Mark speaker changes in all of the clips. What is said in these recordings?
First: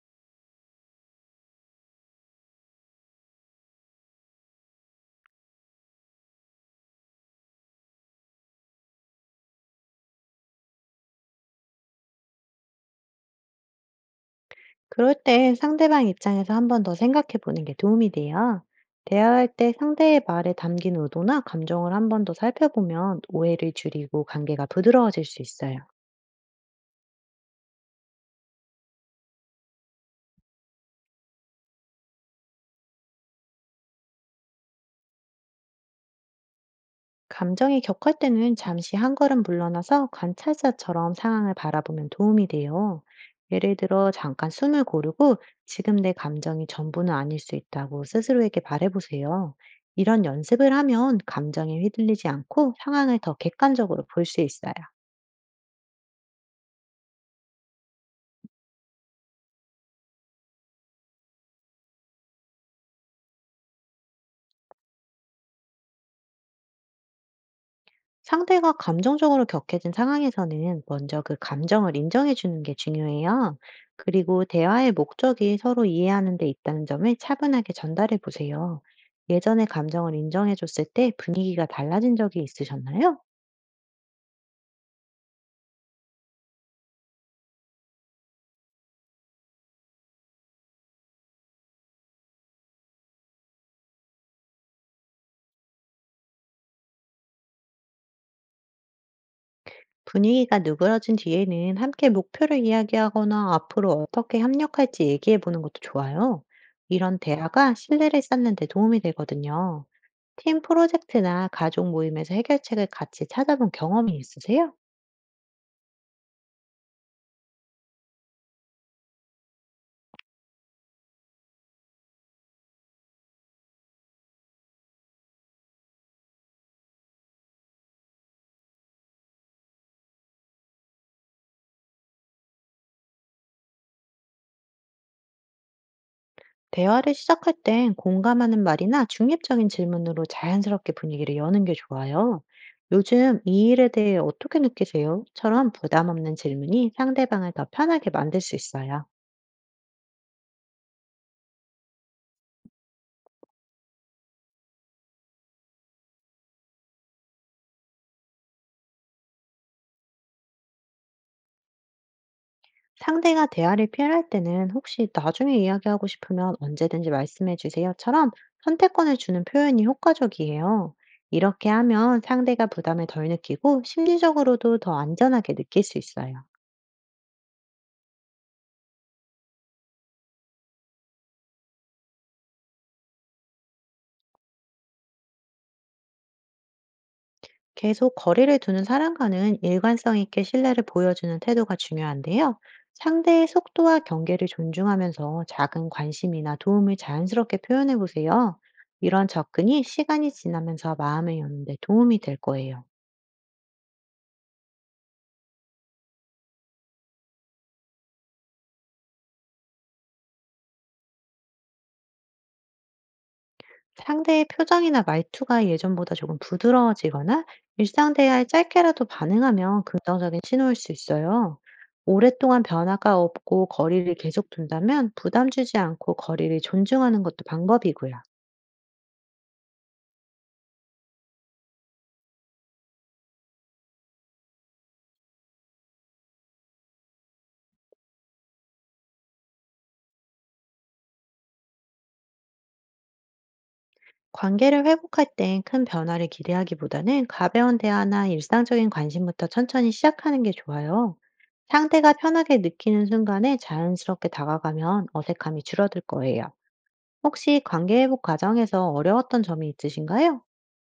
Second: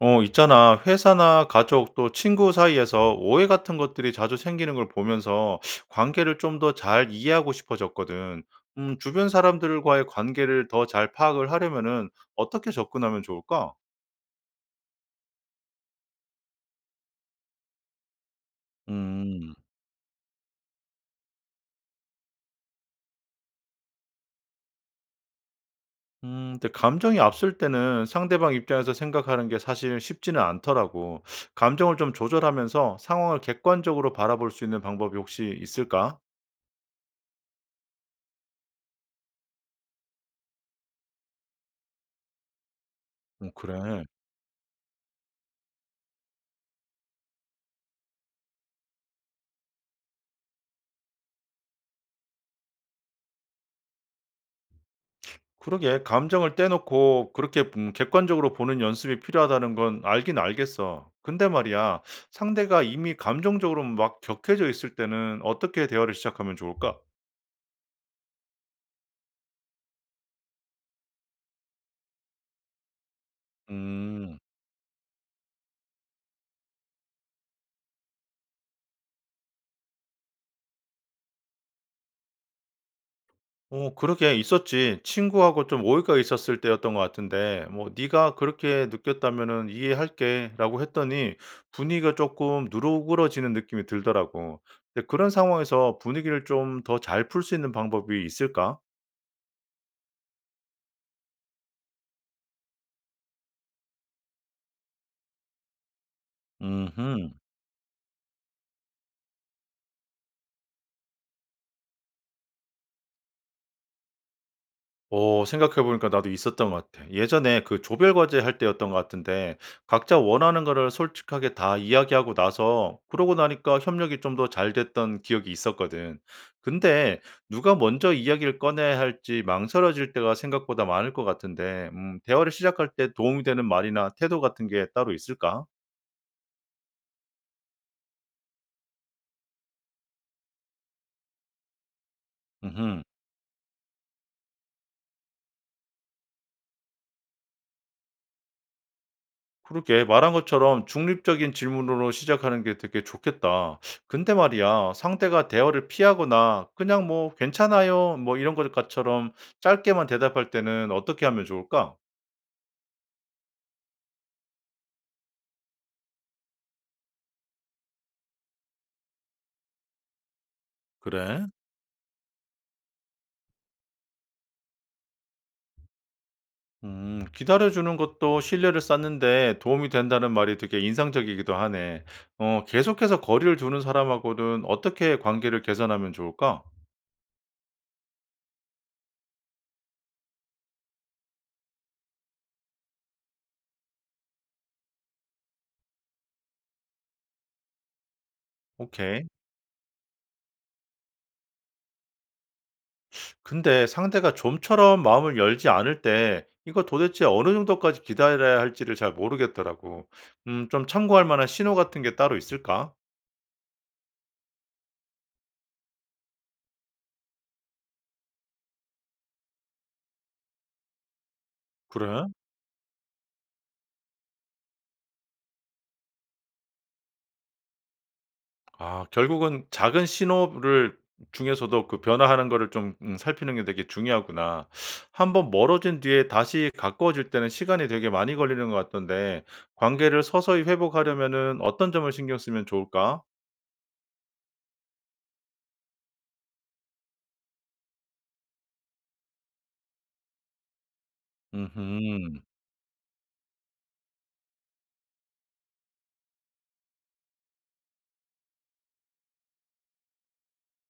Speaker 1: 어, 있잖아. 회사나 가족 또 친구 사이에서 오해 같은 것들이 자주 생기는 걸 보면서 관계를 좀 더 잘 이해하고 싶어졌거든. 주변 사람들과의 관계를 더 잘 파악을 하려면은 어떻게 접근하면 좋을까?
Speaker 2: 그럴 때 상대방 입장에서 한 번 더 생각해 보는 게 도움이 돼요. 대화할
Speaker 1: 음,
Speaker 2: 때 상대의 말에 담긴 의도나 감정을 한 번 더 살펴보면 오해를 줄이고 관계가 부드러워질 수 있어요.
Speaker 1: 근데 감정이 앞설 때는 상대방 입장에서 생각하는 게 사실 쉽지는 않더라고. 감정을 좀 조절하면서 상황을 객관적으로 바라볼 수 있는 방법이 혹시 있을까?
Speaker 2: 감정이 격할 때는 잠시 한 걸음 물러나서 관찰자처럼 상황을 바라보면 도움이 돼요.
Speaker 1: 어,
Speaker 2: 예를
Speaker 1: 그래.
Speaker 2: 들어, 잠깐 숨을 고르고 지금 내 감정이 전부는 아닐 수 있다고 스스로에게 말해보세요. 이런 연습을 하면 감정에 휘둘리지 않고 상황을 더 객관적으로 볼 수 있어요.
Speaker 1: 그러게 감정을 떼놓고 그렇게 객관적으로 보는 연습이 필요하다는 건 알긴 알겠어. 근데 말이야, 상대가 이미 감정적으로 막 격해져 있을 때는 어떻게 대화를 시작하면 좋을까?
Speaker 2: 상대가 감정적으로 격해진 상황에서는 먼저 그 감정을 인정해 주는 게 중요해요.
Speaker 1: 음.
Speaker 2: 그리고 대화의 목적이 서로 이해하는 데 있다는 점을 차분하게 전달해 보세요. 예전에 감정을 인정해 줬을 때 분위기가 달라진 적이 있으셨나요?
Speaker 1: 어, 그러게 있었지. 친구하고 좀 오해가 있었을 때였던 것 같은데, 뭐, 네가 그렇게 느꼈다면은 이해할게라고 했더니 분위기가 조금 누르그러지는 느낌이 들더라고. 근데 그런 상황에서 분위기를 좀 더 잘 풀 수 있는 방법이 있을까?
Speaker 2: 분위기가 누그러진 뒤에는 함께 목표를 이야기하거나 앞으로 어떻게 협력할지 얘기해 보는 것도 좋아요. 이런
Speaker 1: 음.
Speaker 2: 대화가 신뢰를 쌓는 데 도움이 되거든요. 팀 프로젝트나 가족 모임에서 해결책을 같이 찾아본 경험이 있으세요?
Speaker 1: 오 생각해 보니까 나도 있었던 것 같아. 예전에 그 조별 과제 할 때였던 것 같은데 각자 원하는 거를 솔직하게 다 이야기하고 나서 그러고 나니까 협력이 좀 더 잘 됐던 기억이 있었거든. 근데 누가 먼저 이야기를 꺼내야 할지 망설여질 때가 생각보다 많을 것 같은데 대화를 시작할 때 도움이 되는 말이나 태도 같은 게 따로 있을까?
Speaker 2: 대화를 시작할 땐 공감하는 말이나 중립적인 질문으로 자연스럽게 분위기를 여는 게 좋아요.
Speaker 1: 음
Speaker 2: "요즘 이 일에 대해 어떻게 느끼세요?"처럼 부담 없는 질문이 상대방을 더 편하게 만들 수 있어요.
Speaker 1: 그러게 말한 것처럼 중립적인 질문으로 시작하는 게 되게 좋겠다. 근데 말이야, 상대가 대화를 피하거나 그냥 뭐 괜찮아요, 뭐 이런 것처럼 짧게만 대답할 때는 어떻게 하면 좋을까?
Speaker 2: 상대가 대화를 피할 때는 "혹시 나중에 이야기하고 싶으면 언제든지 말씀해 주세요."처럼 선택권을 주는 표현이 효과적이에요.
Speaker 1: 그래?
Speaker 2: 이렇게 하면 상대가 부담을 덜 느끼고 심리적으로도 더 안전하게 느낄 수 있어요.
Speaker 1: 기다려주는 것도 신뢰를 쌓는데 도움이 된다는 말이 되게 인상적이기도 하네. 어, 계속해서 거리를 두는 사람하고는 어떻게 관계를 개선하면 좋을까?
Speaker 2: 계속 거리를 두는 사람과는 일관성 있게 신뢰를 보여주는 태도가 중요한데요. 상대의 속도와 경계를 존중하면서 작은 관심이나 도움을 자연스럽게 표현해 보세요.
Speaker 1: 오케이.
Speaker 2: 이런 접근이 시간이 지나면서 마음을 여는데 도움이 될 거예요.
Speaker 1: 근데 상대가 좀처럼 마음을 열지 않을 때 이거 도대체 어느 정도까지 기다려야 할지를 잘 모르겠더라고. 좀 참고할 만한 신호 같은 게 따로 있을까?
Speaker 2: 상대의 표정이나 말투가 예전보다 조금 부드러워지거나 일상 대화에 짧게라도 반응하면 긍정적인 신호일 수 있어요.
Speaker 1: 그래?
Speaker 2: 오랫동안 변화가 없고 거리를 계속 둔다면 부담 주지 않고 거리를 존중하는 것도 방법이고요.
Speaker 1: 아, 결국은 작은 신호를 중에서도 그 변화하는 거를 좀 살피는 게 되게 중요하구나. 한번 멀어진 뒤에 다시 가까워질 때는 시간이 되게 많이 걸리는 것 같던데, 관계를 서서히 회복하려면은 어떤 점을 신경 쓰면 좋을까?
Speaker 2: 관계를 회복할 땐 큰 변화를 기대하기보다는 가벼운 대화나 일상적인 관심부터 천천히 시작하는 게 좋아요. 상대가
Speaker 1: 음
Speaker 2: 편하게 느끼는 순간에 자연스럽게 다가가면 어색함이 줄어들 거예요. 혹시 관계 회복 과정에서 어려웠던 점이 있으신가요?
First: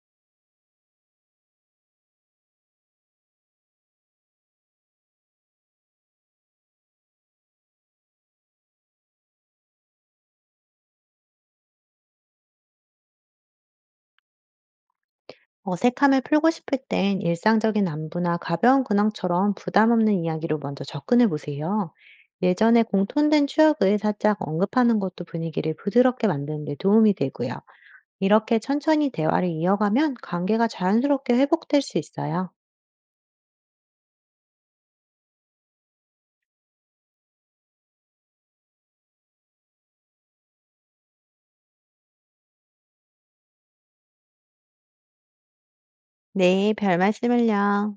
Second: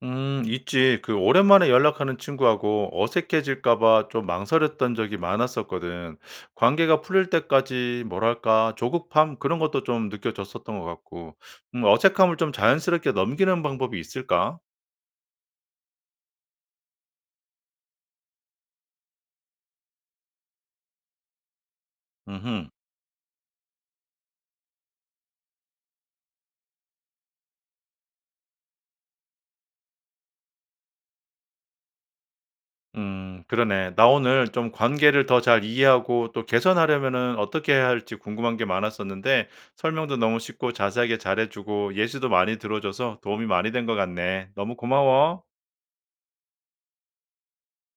Speaker 1: 있지. 그 오랜만에 연락하는 친구하고 어색해질까 봐 좀 망설였던 적이 많았었거든. 관계가 풀릴 때까지 뭐랄까 조급함 그런 것도 좀 느껴졌었던 것 같고. 어색함을 좀 자연스럽게 넘기는 방법이 있을까?
Speaker 2: 어색함을 풀고 싶을 땐 일상적인 안부나 가벼운 근황처럼 부담 없는 이야기로 먼저 접근해 보세요.
Speaker 1: 음
Speaker 2: 예전에 공통된 추억을 살짝 언급하는 것도 분위기를 부드럽게 만드는 데 도움이 되고요. 이렇게 천천히 대화를 이어가면 관계가 자연스럽게 회복될 수 있어요.
Speaker 1: 그러네. 나 오늘 좀 관계를 더 잘 이해하고 또 개선하려면은 어떻게 해야 할지 궁금한 게 많았었는데 설명도 너무 쉽고 자세하게 잘해 주고 예시도 많이 들어 줘서 도움이 많이 된 것 같네. 너무 고마워.
Speaker 2: 네, 별 말씀을요.